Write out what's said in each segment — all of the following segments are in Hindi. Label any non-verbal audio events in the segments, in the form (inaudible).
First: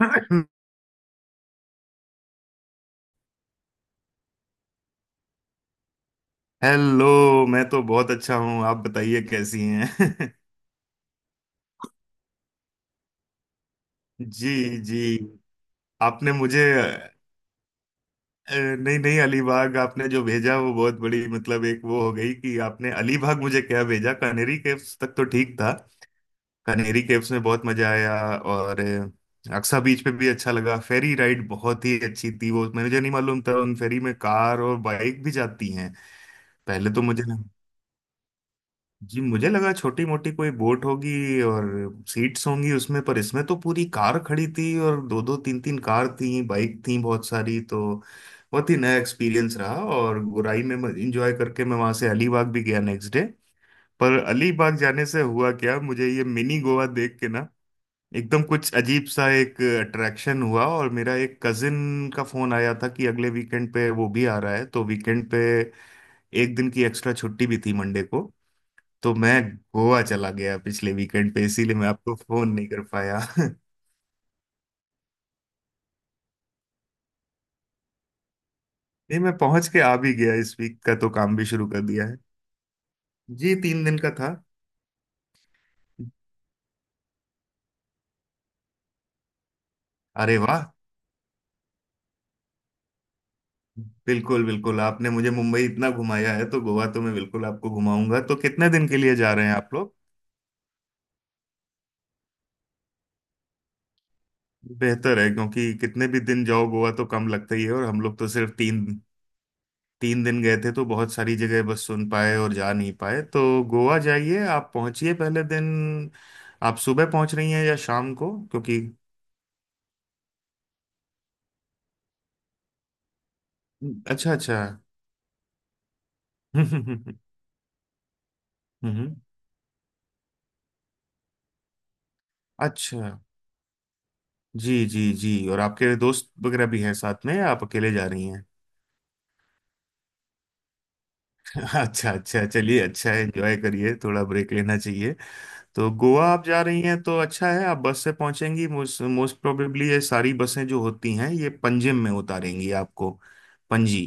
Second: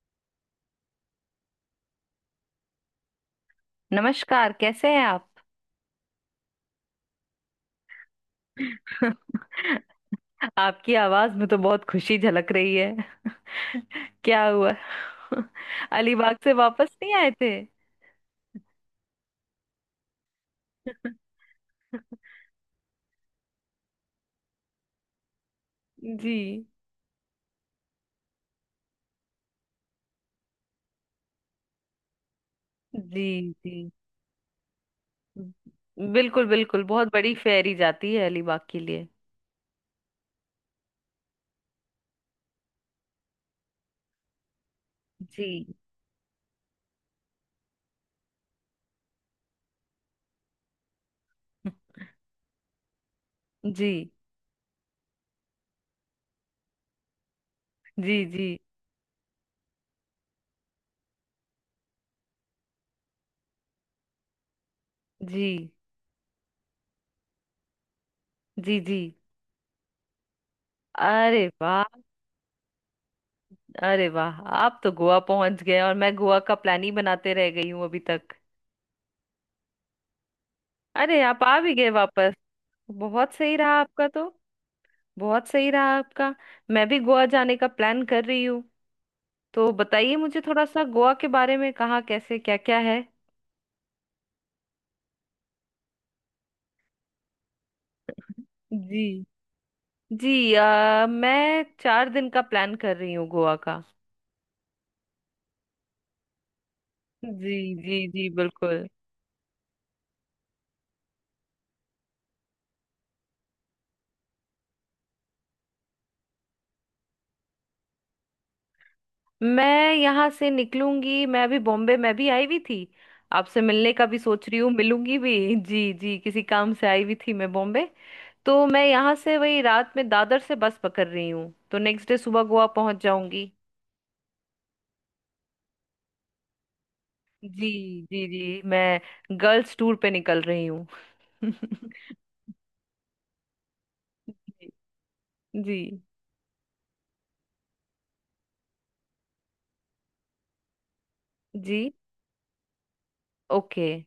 (coughs) नमस्कार कैसे हैं आप। हेलो। मैं तो बहुत अच्छा हूँ, आप बताइए कैसी हैं। आपकी आवाज में तो बहुत खुशी झलक रही है। (laughs) क्या जी। हुआ? जी, (laughs) आपने अलीबाग से मुझे वापस नहीं आए थे? नहीं नहीं, अलीबाग आपने जो भेजा वो बहुत बड़ी मतलब एक वो हो गई कि आपने अलीबाग मुझे क्या भेजा, कनेरी केव्स तक तो ठीक था। जी कनेरी केव्स में बहुत मजा आया और अक्सा बीच पे भी अच्छा लगा। फेरी राइड बहुत ही अच्छी थी, वो मुझे नहीं जी मालूम था जी। उन फेरी में कार और बाइक भी जाती हैं। बिल्कुल बिल्कुल पहले तो बहुत मुझे बड़ी फेरी जाती है अलीबाग के लिए। जी, मुझे लगा छोटी मोटी कोई बोट होगी और सीट्स होंगी उसमें, पर इसमें तो पूरी कार खड़ी थी और दो दो जी तीन तीन कार थी, बाइक थी बहुत सारी। तो बहुत ही नया एक्सपीरियंस रहा और गुराई में मैं इंजॉय करके मैं वहां से अलीबाग भी गया नेक्स्ट डे। जी पर अलीबाग जाने से हुआ क्या, मुझे ये मिनी गोवा देख के ना जी एकदम जी कुछ अजीब सा एक अट्रैक्शन हुआ, और मेरा एक कजिन का फोन आया था कि अगले वीकेंड पे वो भी आ रहा है, तो वीकेंड पे जी एक दिन की एक्स्ट्रा छुट्टी भी थी मंडे को। जी जी। तो मैं गोवा चला गया पिछले वीकेंड पे, अरे इसीलिए वाह। मैं आपको फोन नहीं कर पाया। (laughs) अरे वाह, आप तो गोवा पहुंच गए और मैं गोवा का प्लान ही बनाते रह गई हूँ अभी तक। नहीं, मैं पहुंच के आ भी गया, इस वीक का तो अरे, काम आप भी आ शुरू भी कर गए दिया है। वापस? बहुत जी, सही रहा तीन दिन आपका का तो। था। बहुत सही रहा आपका। मैं भी गोवा जाने का प्लान कर रही हूँ। तो बताइए अरे मुझे थोड़ा वाह, सा गोवा के बारे में, कहाँ कैसे क्या क्या है। बिल्कुल बिल्कुल, आपने मुझे मुंबई इतना घुमाया है तो गोवा तो मैं बिल्कुल आपको घुमाऊंगा। तो कितने दिन के जी लिए जा रहे हैं आप लोग। जी। मैं 4 दिन का प्लान कर रही हूँ गोवा का। बेहतर है, क्योंकि कितने भी दिन जाओ गोवा तो कम जी लगता ही है, और जी हम लोग जी तो सिर्फ तीन बिल्कुल। तीन दिन गए थे तो बहुत सारी जगह बस सुन पाए और जा नहीं पाए। तो गोवा जाइए, आप पहुंचिए पहले दिन। आप सुबह पहुंच रही हैं या शाम को, क्योंकि मैं यहाँ से निकलूंगी, मैं अभी बॉम्बे मैं भी आई हुई थी। आपसे मिलने का भी अच्छा सोच अच्छा। रही हूँ, मिलूंगी भी। जी जी, किसी (laughs) काम से आई हुई हम्म थी मैं बॉम्बे। तो मैं यहाँ से वही रात में दादर से बस पकड़ रही हूँ, तो नेक्स्ट डे सुबह गोवा पहुंच अच्छा, जाऊंगी। जी जी जी। और आपके दोस्त वगैरह भी हैं साथ में या आप जी अकेले जा जी रही हैं। जी। मैं गर्ल्स टूर पे निकल रही हूँ। (laughs) (laughs) अच्छा अच्छा, चलिए अच्छा है, एंजॉय करिए, थोड़ा ब्रेक लेना चाहिए। जी तो गोवा आप जा रही हैं तो अच्छा है, आप बस से पहुंचेंगी, मोस्ट मोस्ट प्रोबेबली ये सारी बसें जो होती हैं ये जी। पंजिम में उतारेंगी आपको। ओके। पणजी,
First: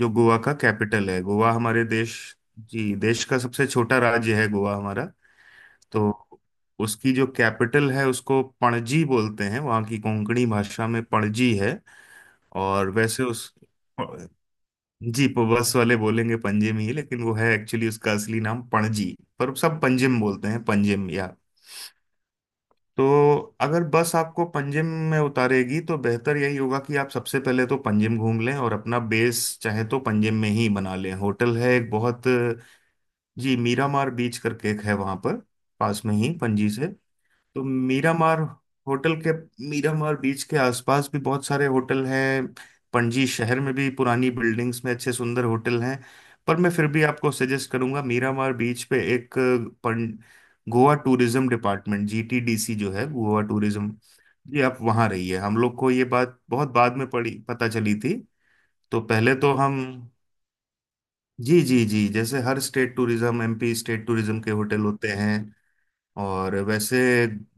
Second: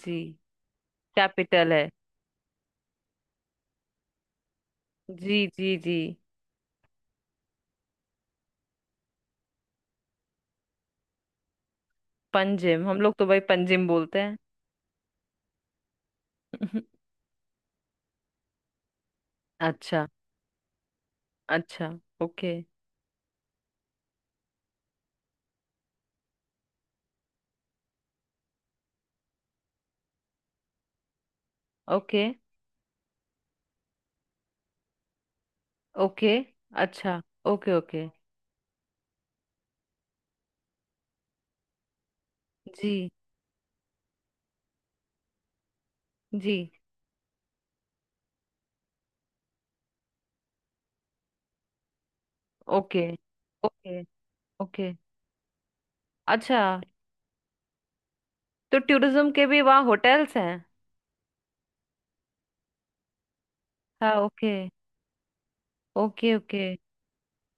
जो गोवा का कैपिटल है, गोवा कैपिटल हमारे है। देश जी, देश का सबसे छोटा राज्य है गोवा हमारा। जी जी जी। तो उसकी जो कैपिटल है उसको पणजी बोलते हैं, वहाँ की कोंकणी भाषा में पणजी है। पंजिम, और हम लोग वैसे तो भाई उस पंजिम बोलते हैं। जी, बस वाले बोलेंगे पंजिम (laughs) ही, लेकिन वो है एक्चुअली उसका असली नाम पणजी, पर सब अच्छा पंजिम बोलते हैं, पंजिम या। अच्छा। ओके तो अगर बस आपको पंजिम में उतारेगी तो बेहतर यही होगा कि आप सबसे पहले तो पंजिम घूम लें और अपना बेस चाहे तो पंजिम में ही बना लें। होटल है एक ओके बहुत जी, मीरामार बीच करके एक है वहां पर, पास में ही ओके। पणजी से। अच्छा। तो ओके ओके। मीरामार होटल के मीरामार बीच के आसपास भी बहुत सारे होटल हैं, जी पणजी शहर में भी पुरानी बिल्डिंग्स में अच्छे सुंदर होटल हैं। जी। पर मैं फिर भी आपको सजेस्ट करूंगा मीरामार बीच पे एक गोवा टूरिज्म डिपार्टमेंट, जीटीडीसी जो ओके है गोवा टूरिज्म, ओके ये, आप ओके। वहाँ रहिए। हम लोग को ये बात अच्छा। बहुत बाद में पड़ी, पता चली थी। तो तो टूरिज्म पहले के तो भी हम वहाँ होटल्स हैं? जी जी जी, जैसे हर स्टेट टूरिज्म, एमपी स्टेट हाँ, टूरिज्म ओके। के होटल होते हैं। ओके और ओके। वैसे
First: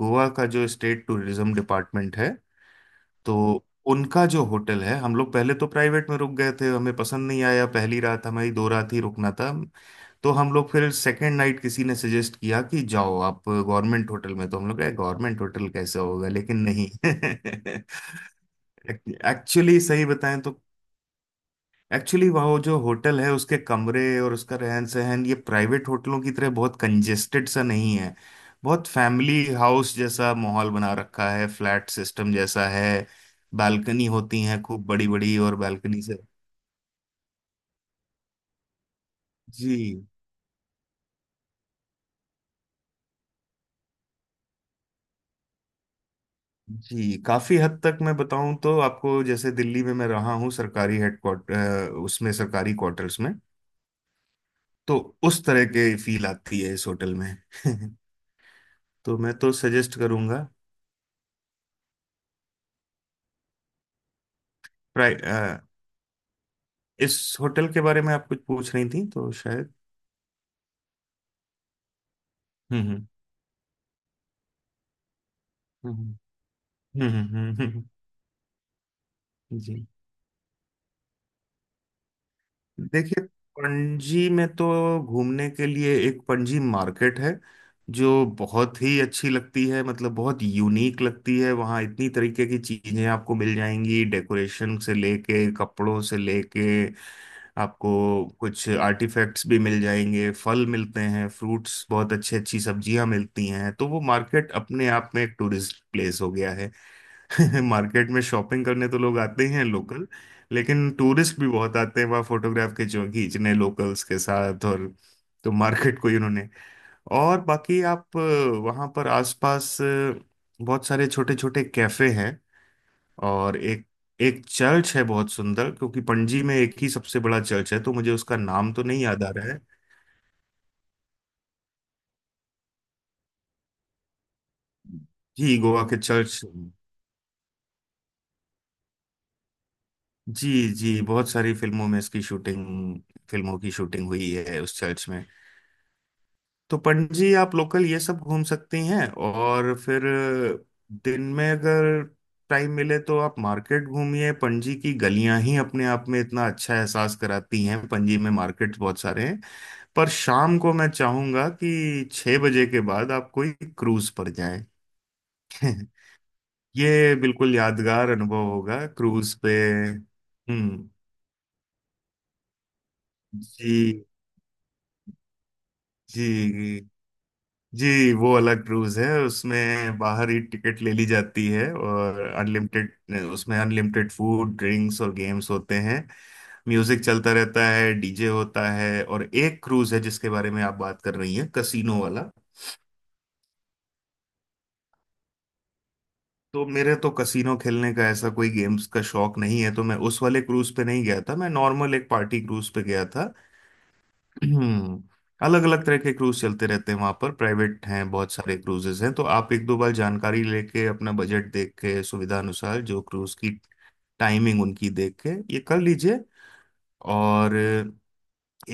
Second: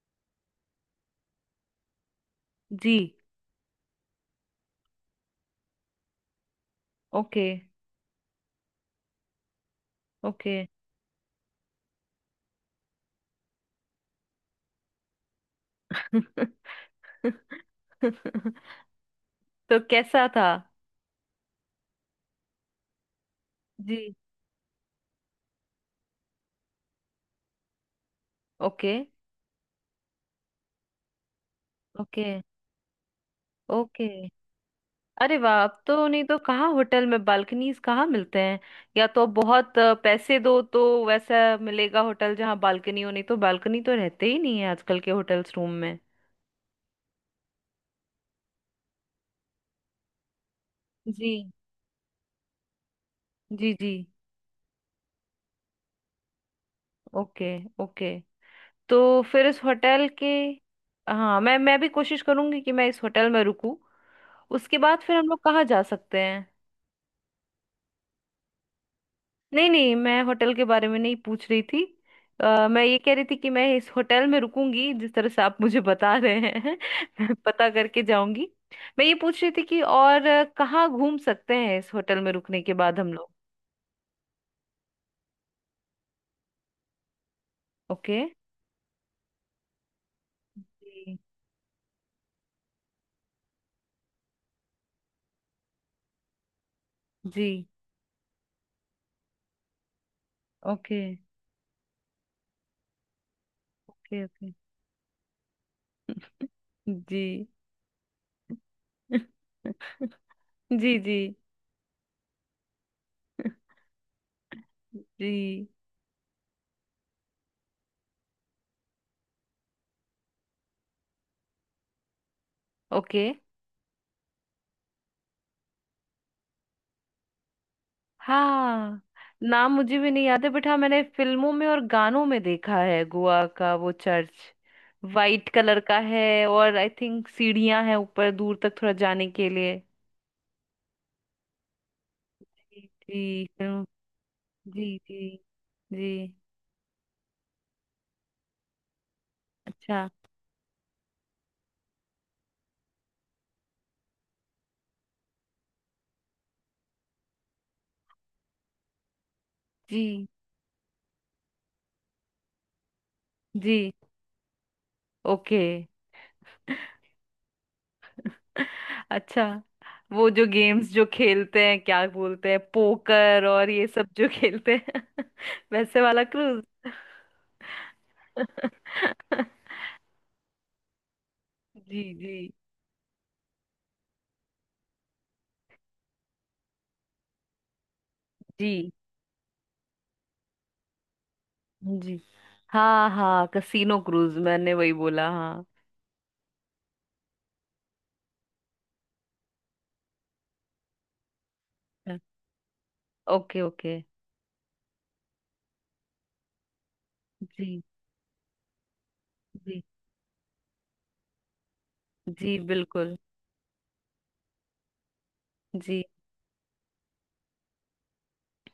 गोवा का जो स्टेट टूरिज्म डिपार्टमेंट है, जी। तो उनका जो होटल है, हम लोग पहले तो प्राइवेट में रुक गए थे, हमें पसंद नहीं ओके आया पहली रात, हमारी दो रात ही रुकना था। तो हम ओके। लोग फिर सेकेंड नाइट किसी ने सजेस्ट किया कि जाओ आप गवर्नमेंट होटल में, तो हम लोग कहे गवर्नमेंट होटल कैसे होगा लेकिन (laughs) नहीं। (laughs) (laughs) तो एक्चुअली सही कैसा बताएं था? तो, एक्चुअली वो जो होटल है उसके कमरे जी। और उसका रहन सहन ये प्राइवेट होटलों की तरह बहुत कंजेस्टेड सा नहीं है, बहुत ओके फैमिली हाउस जैसा माहौल बना रखा है, फ्लैट ओके सिस्टम जैसा है। Balcony okay. होती हैं खूब बड़ी अरे बड़ी, और वाह, अब बालकनी तो से, नहीं तो कहाँ होटल में बालकनीज कहाँ मिलते हैं? या तो जी बहुत पैसे दो तो वैसा मिलेगा होटल जहाँ बालकनी हो, नहीं तो बालकनी तो रहते ही नहीं है आजकल के होटल्स रूम में। जी, काफी हद तक मैं बताऊं तो आपको, जैसे दिल्ली में मैं रहा हूँ सरकारी जी हेडक्वार्टर, उसमें सरकारी क्वार्टर्स में, जी जी। तो उस तरह के फील आती है इस होटल में। Okay (laughs) okay. तो तो मैं फिर तो इस सजेस्ट होटल के, करूंगा। हाँ मैं भी कोशिश करूंगी कि मैं इस होटल में रुकूं। उसके बाद फिर हम लोग कहाँ जा सकते हैं? इस होटल के बारे में आप कुछ पूछ रही थी तो नहीं शायद। नहीं, मैं होटल के बारे में नहीं पूछ रही थी। मैं ये हम्म। कह रही थी कि मैं इस होटल में रुकूंगी जिस तरह से आप (laughs) मुझे हम्म। बता रहे हैं। (laughs) मैं हम्म। पता करके जाऊंगी। मैं ये पूछ रही थी कि जी, और कहाँ घूम सकते हैं इस होटल में रुकने के बाद हम देखिए, लोग। पणजी में तो घूमने के लिए एक पणजी मार्केट है ओके। जो बहुत ही अच्छी लगती है, मतलब बहुत यूनिक जी लगती है, वहाँ इतनी तरीके की चीजें आपको मिल जाएंगी, डेकोरेशन से लेके, कपड़ों से लेके, जी। आपको कुछ आर्टिफैक्ट्स भी मिल जाएंगे, फल मिलते ओके हैं, फ्रूट्स, बहुत अच्छी अच्छी सब्जियां मिलती हैं। तो वो ओके मार्केट ओके। अपने आप में एक टूरिस्ट प्लेस हो गया है। जी। (laughs) मार्केट में शॉपिंग करने तो लोग आते ही (laughs) हैं लोकल, लेकिन जी जी। टूरिस्ट भी बहुत आते हैं वहाँ फोटोग्राफ के जो खींचने (laughs) लोकल्स के साथ। और तो जी। मार्केट को ही उन्होंने। और बाकी आप, वहाँ पर आसपास बहुत सारे छोटे छोटे कैफे हैं। ओके। और एक एक चर्च है बहुत सुंदर, क्योंकि पणजी में एक ही सबसे बड़ा चर्च है, तो मुझे उसका नाम तो नहीं हाँ, याद आ रहा है। नाम मुझे भी नहीं याद है बट हाँ, मैंने फिल्मों में और गानों में देखा है गोवा का वो चर्च। वाइट जी, कलर गोवा के का है चर्च, और आई थिंक सीढ़ियां हैं ऊपर दूर तक थोड़ा जाने के लिए। जी जी, बहुत सारी फिल्मों में इसकी जी शूटिंग, जी फिल्मों की फिल्म। शूटिंग हुई है उस जी चर्च में। जी जी। तो पंडित जी, आप लोकल ये सब घूम सकती हैं, और फिर अच्छा। दिन में अगर टाइम मिले तो आप मार्केट घूमिए, पणजी की गलियां ही अपने आप में इतना अच्छा एहसास कराती हैं, पणजी में मार्केट्स बहुत सारे हैं। पर जी शाम को मैं चाहूंगा कि छह बजे के बाद आप कोई जी। क्रूज पर जाएं। ओके। (laughs) ये बिल्कुल यादगार अनुभव होगा क्रूज अच्छा, पे। वो जो हम्म। गेम्स जो खेलते हैं क्या बोलते हैं पोकर और ये जी सब जो खेलते हैं, (laughs) वैसे वाला क्रूज? जी। जी, वो अलग क्रूज है, (laughs) उसमें बाहर ही टिकट ले ली जाती है, जी और जी। अनलिमिटेड, उसमें अनलिमिटेड फूड ड्रिंक्स और गेम्स होते हैं, म्यूजिक चलता रहता है, डीजे होता जी है। और एक क्रूज है जिसके बारे में आप बात कर रही हैं, कसीनो जी। वाला। हाँ हाँ, कसीनो क्रूज मैंने वही बोला हाँ। तो मेरे तो कसीनो खेलने का ऐसा कोई गेम्स का शौक नहीं है, तो मैं उस वाले क्रूज पे नहीं गया था, मैं नॉर्मल एक पार्टी क्रूज पे गया था। Okay okay. हम्म। अलग अलग तरह के क्रूज चलते रहते हैं वहां पर, जी प्राइवेट हैं बहुत सारे क्रूजेस हैं, तो आप एक दो जी बार जानकारी लेके, अपना बजट देख के, सुविधा जी अनुसार जो बिल्कुल। क्रूज की टाइमिंग उनकी देख के ये कर जी लीजिए। और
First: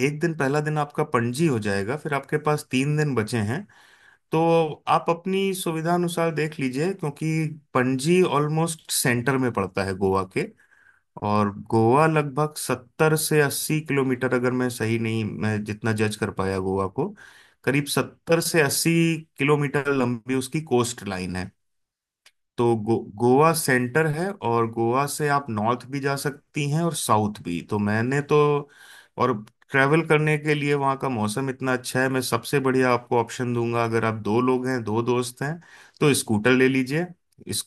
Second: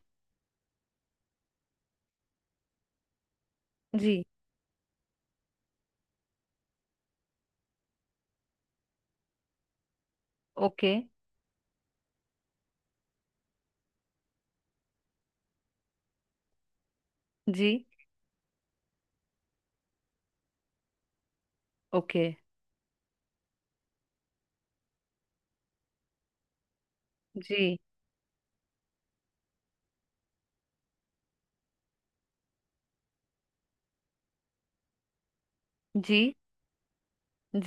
एक दिन, पहला दिन आपका पणजी हो जाएगा, फिर आपके पास तीन दिन बचे हैं। जी। तो आप अपनी सुविधा अनुसार देख लीजिए, क्योंकि पणजी ऑलमोस्ट सेंटर में पड़ता है गोवा के। ओके। और गोवा लगभग सत्तर से अस्सी किलोमीटर, अगर मैं सही नहीं, मैं जितना जज कर पाया गोवा को, जी। करीब सत्तर से अस्सी किलोमीटर लंबी उसकी कोस्ट लाइन है। ओके। तो गोवा सेंटर है, और गोवा से आप नॉर्थ भी जा सकती हैं और साउथ भी। जी तो मैंने तो, और ट्रैवल करने के लिए वहाँ का मौसम इतना अच्छा है, मैं सबसे बढ़िया आपको ऑप्शन दूंगा, अगर आप दो लोग हैं, दो दोस्त हैं, तो जी स्कूटर ले लीजिए।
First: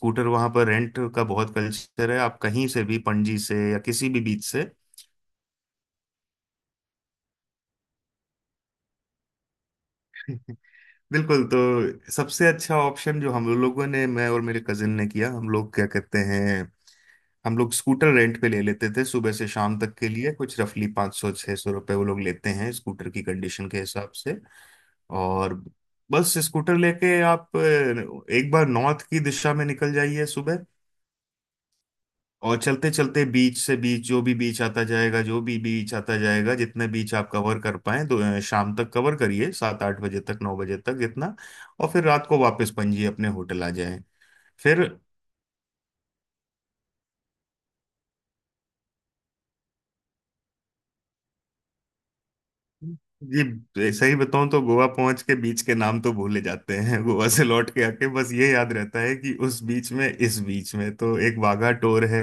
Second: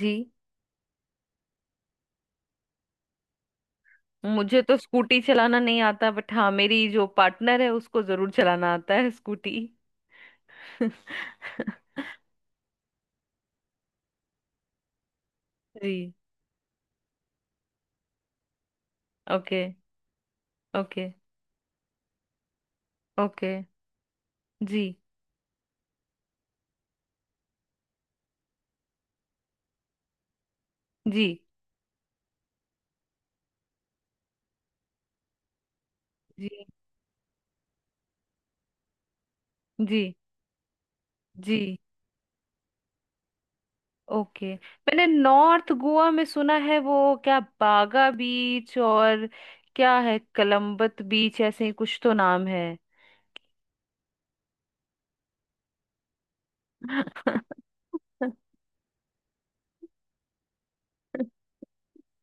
जी। वहाँ पर रेंट का बहुत कल्चर है, आप कहीं से भी, पणजी से या किसी भी बीच मुझे से। तो स्कूटी चलाना नहीं आता बट हाँ, मेरी जो पार्टनर है उसको जरूर चलाना आता है स्कूटी। (laughs) (laughs) बिल्कुल, तो सबसे अच्छा ऑप्शन जो हम लोगों ने, मैं और मेरे कजिन ने किया, हम लोग क्या जी। कहते हैं, हम लोग स्कूटर रेंट पे ले लेते थे सुबह से ओके शाम तक के लिए, कुछ रफली ओके पाँच सौ छः सौ रुपये वो लोग लेते हैं स्कूटर की ओके। कंडीशन के हिसाब से। जी। और बस स्कूटर लेके आप, एक बार नॉर्थ की दिशा में निकल जाइए सुबह, जी और चलते चलते बीच से बीच, जो भी बीच आता जाएगा, जी जितने बीच आप कवर कर पाए, तो शाम तक कवर करिए, सात आठ जी। बजे तक, नौ बजे तक जितना, जी। और फिर रात को वापस पणजी अपने होटल आ जाए। ओके। फिर मैंने नॉर्थ गोवा में सुना है वो क्या, बागा बीच और क्या है कलम्बत बीच, ऐसे ही कुछ तो नाम है। जी, सही बताऊं तो गोवा पहुंच के बीच के नाम तो भूले जाते हैं। (laughs) गोवा से (laughs) लौट के आके बस ये याद रहता है कि उस बीच में, इस बीच में, तो एक वाघा टोर है,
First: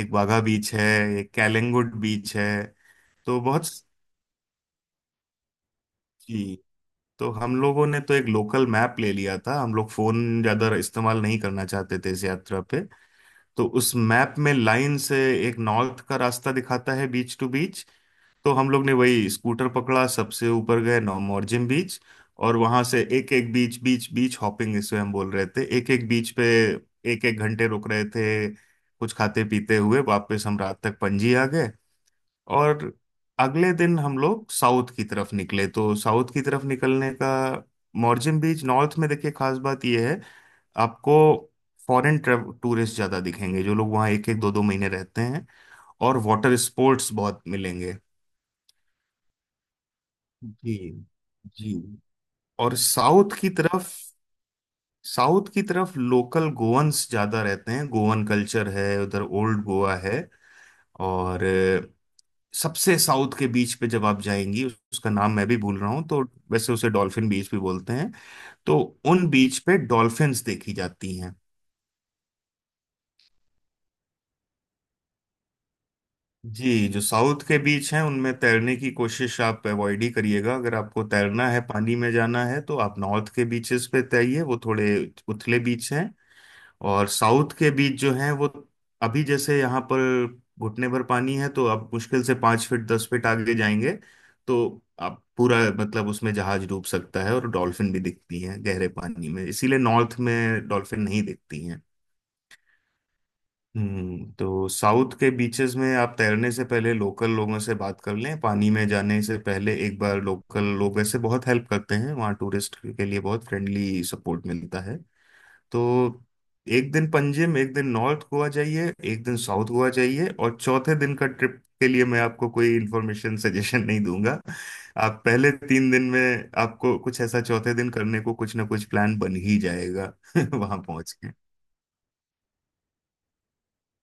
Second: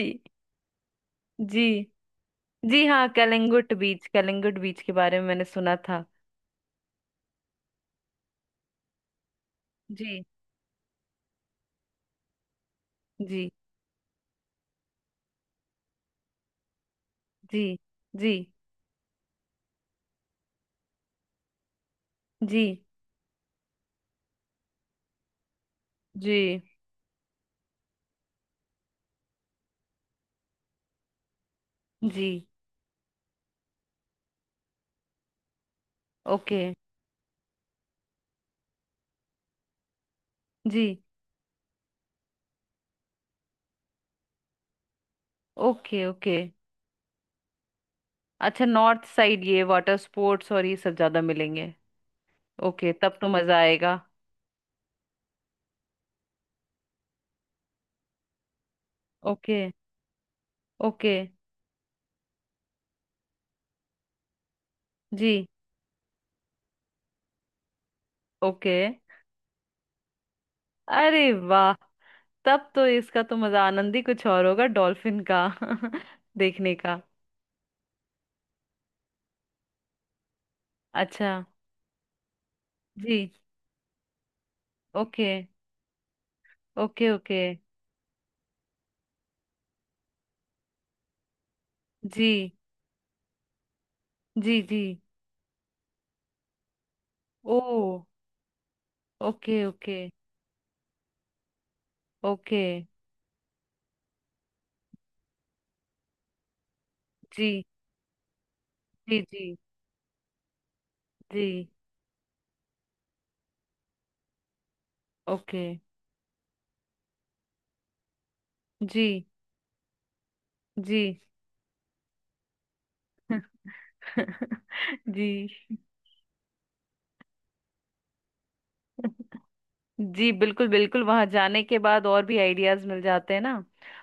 एक वाघा बीच है, एक जी कैलंगुड बीच है। जी, हाँ तो बहुत, कलिंगुट बीच, कलिंगुट बीच के बारे में मैंने सुना था। जी, तो हम लोगों ने तो एक लोकल मैप ले लिया था, हम लोग जी फोन ज्यादा इस्तेमाल नहीं करना चाहते थे इस यात्रा पे। जी। तो उस मैप में लाइन से एक नॉर्थ का रास्ता दिखाता है, बीच टू जी बीच। जी तो हम लोग ने वही स्कूटर पकड़ा, सबसे ऊपर गए नौमोरजिम बीच, और जी वहां से एक एक बीच, बीच बीच हॉपिंग इसे हम बोल रहे थे, एक एक बीच जी। पे एक एक घंटे रुक रहे थे, कुछ खाते पीते हुए वापस हम रात तक पणजी आ गए। जी। और अगले दिन हम लोग साउथ की तरफ निकले, तो साउथ की ओके। तरफ निकलने का, मोरजिम बीच, नॉर्थ में देखिए खास बात यह है, जी। आपको फॉरेन टूरिस्ट ज्यादा दिखेंगे, जो लोग वहाँ एक एक दो दो महीने रहते हैं, ओके और ओके। वाटर स्पोर्ट्स बहुत मिलेंगे। अच्छा, नॉर्थ साइड ये वाटर स्पोर्ट्स और ये जी सब ज्यादा मिलेंगे? जी। और ओके, तब तो साउथ की मजा तरफ, आएगा। साउथ की तरफ लोकल गोवंस ज्यादा रहते हैं, गोवन कल्चर है उधर, ओके ओल्ड गोवा है। ओके। और सबसे साउथ के बीच पे जब आप जाएंगी, उसका नाम जी। मैं भी भूल रहा हूँ तो, वैसे उसे डॉल्फिन बीच भी बोलते हैं, ओके। तो उन बीच पे डॉल्फिन्स देखी जाती अरे हैं। वाह, तब तो इसका तो मजा आनंद ही कुछ और होगा डॉल्फिन का (laughs) देखने जी, जो का। साउथ के बीच हैं उनमें तैरने की कोशिश आप अवॉइड ही करिएगा। अगर आपको अच्छा। तैरना है, पानी में जाना है, तो आप जी। नॉर्थ के बीचेस पे तैरिए, वो थोड़े ओके उथले बीच हैं। और ओके ओके। साउथ के बीच जो है वो, अभी जैसे यहाँ पर घुटने भर पानी है तो अब मुश्किल जी से पाँच फीट दस फीट आगे जाएंगे, जी। तो जी। अब पूरा मतलब उसमें जहाज डूब सकता है, और ओ। डॉल्फिन भी दिखती हैं गहरे पानी में, ओके इसीलिए ओके नॉर्थ में डॉल्फिन नहीं दिखती हैं। ओके। हम्म, तो साउथ के बीचेस में आप तैरने से पहले लोकल लोगों जी से बात कर लें, पानी में जी जाने से जी। पहले एक बार। लोकल लोग ऐसे बहुत हेल्प जी। करते हैं वहाँ, टूरिस्ट के लिए बहुत फ्रेंडली सपोर्ट मिलता है। ओके। तो एक दिन पंजिम, एक दिन नॉर्थ गोवा जाइए, जी। एक दिन साउथ गोवा जाइए, और चौथे जी। दिन का ट्रिप के लिए मैं आपको कोई इन्फॉर्मेशन (laughs) सजेशन नहीं दूंगा। आप जी। पहले तीन दिन में, आपको कुछ ऐसा, चौथे दिन करने को कुछ ना कुछ प्लान (laughs) बन ही जाएगा जी (laughs) बिल्कुल वहां बिल्कुल, पहुंच वहां के। जाने के बाद और भी आइडियाज मिल जाते हैं ना।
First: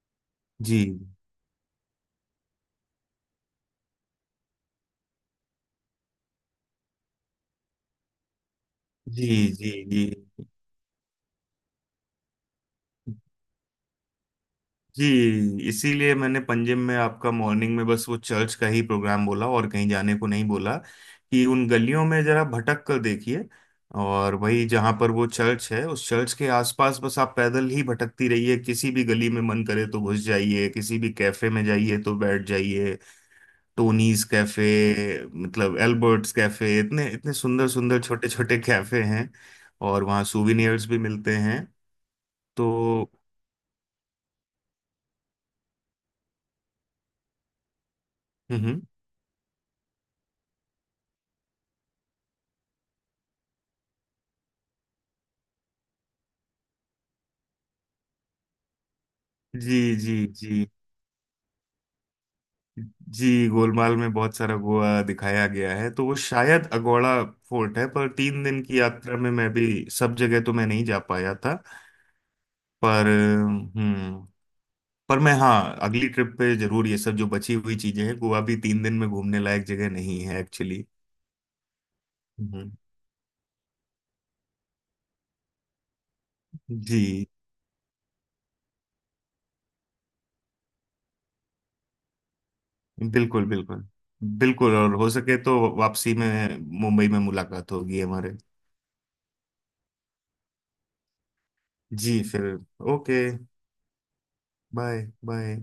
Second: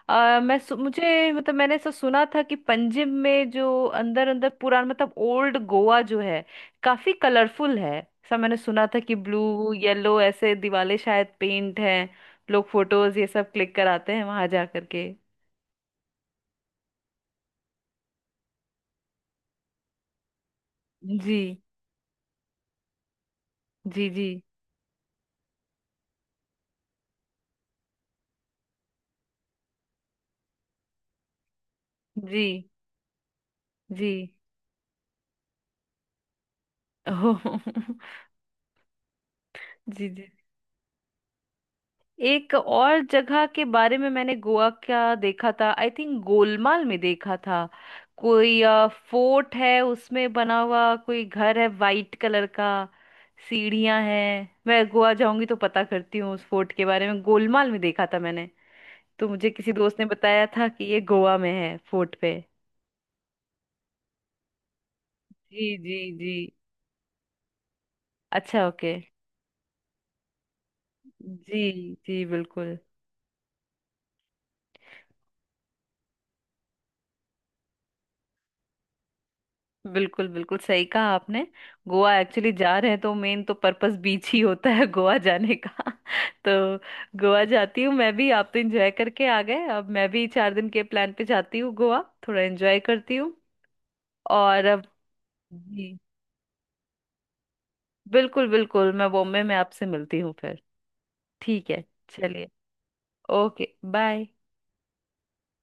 जी मुझे मतलब मैंने ऐसा सुना था कि पंजिम में जो अंदर अंदर पुराना मतलब ओल्ड गोवा जो है काफी कलरफुल है, ऐसा मैंने सुना था कि जी जी, ब्लू जी येलो ऐसे दिवाले शायद पेंट हैं। लोग फोटोज ये सब क्लिक कराते हैं वहां जा करके। जी। इसीलिए मैंने पंजिम में आपका मॉर्निंग में बस वो चर्च का ही प्रोग्राम बोला और कहीं जाने को नहीं बोला, जी कि उन गलियों में जरा भटक कर देखिए। जी जी और वही, जहाँ पर वो चर्च है उस चर्च के आसपास, बस आप पैदल ही भटकती रहिए, किसी भी गली में मन करे तो घुस जाइए, किसी भी कैफे में जाइए तो जी बैठ जाइए। जी। टोनीज कैफे मतलब, एल्बर्ट्स कैफे, इतने इतने सुंदर सुंदर (laughs) छोटे छोटे कैफे हैं, और जी वहाँ जी। सूविनियर्स भी मिलते हैं। एक और तो जगह के बारे में मैंने गोवा का देखा था, आई थिंक गोलमाल में देखा था। हम्म। कोई हम्म। फोर्ट है उसमें बना हुआ, कोई घर है वाइट कलर का। सीढ़ियां हैं, मैं गोवा जाऊंगी तो पता करती हूँ उस फोर्ट के बारे में, गोलमाल में देखा था मैंने। तो मुझे किसी जी दोस्त ने जी बताया जी। था कि ये गोवा में है फोर्ट पे। जी, गोलमाल में बहुत सारा गोवा दिखाया जी गया है, जी तो वो जी। शायद अगोड़ा फोर्ट है, पर तीन दिन अच्छा, की ओके। यात्रा में मैं भी सब जगह तो मैं नहीं जा पाया था। जी जी बिल्कुल। पर हम्म, पर मैं, हाँ, अगली ट्रिप पे जरूर ये सब जो बची हुई चीजें हैं, गोवा भी तीन दिन में घूमने लायक जगह नहीं बिल्कुल है बिल्कुल सही एक्चुअली। कहा आपने। गोवा एक्चुअली हम्म। जा रहे हैं तो मेन तो पर्पस बीच ही होता है गोवा जाने का। (laughs) तो जी, गोवा जाती हूँ मैं भी, आप तो एंजॉय करके आ गए, अब मैं भी 4 दिन के प्लान पे जाती हूँ गोवा। थोड़ा एंजॉय करती हूँ। बिल्कुल बिल्कुल और बिल्कुल, अब। और हो सके तो जी वापसी में मुंबई में मुलाकात होगी हमारे। बिल्कुल बिल्कुल, मैं बॉम्बे में आपसे मिलती हूँ फिर। ठीक है। जी, चलिए। फिर okay, okay bye. Bye bye.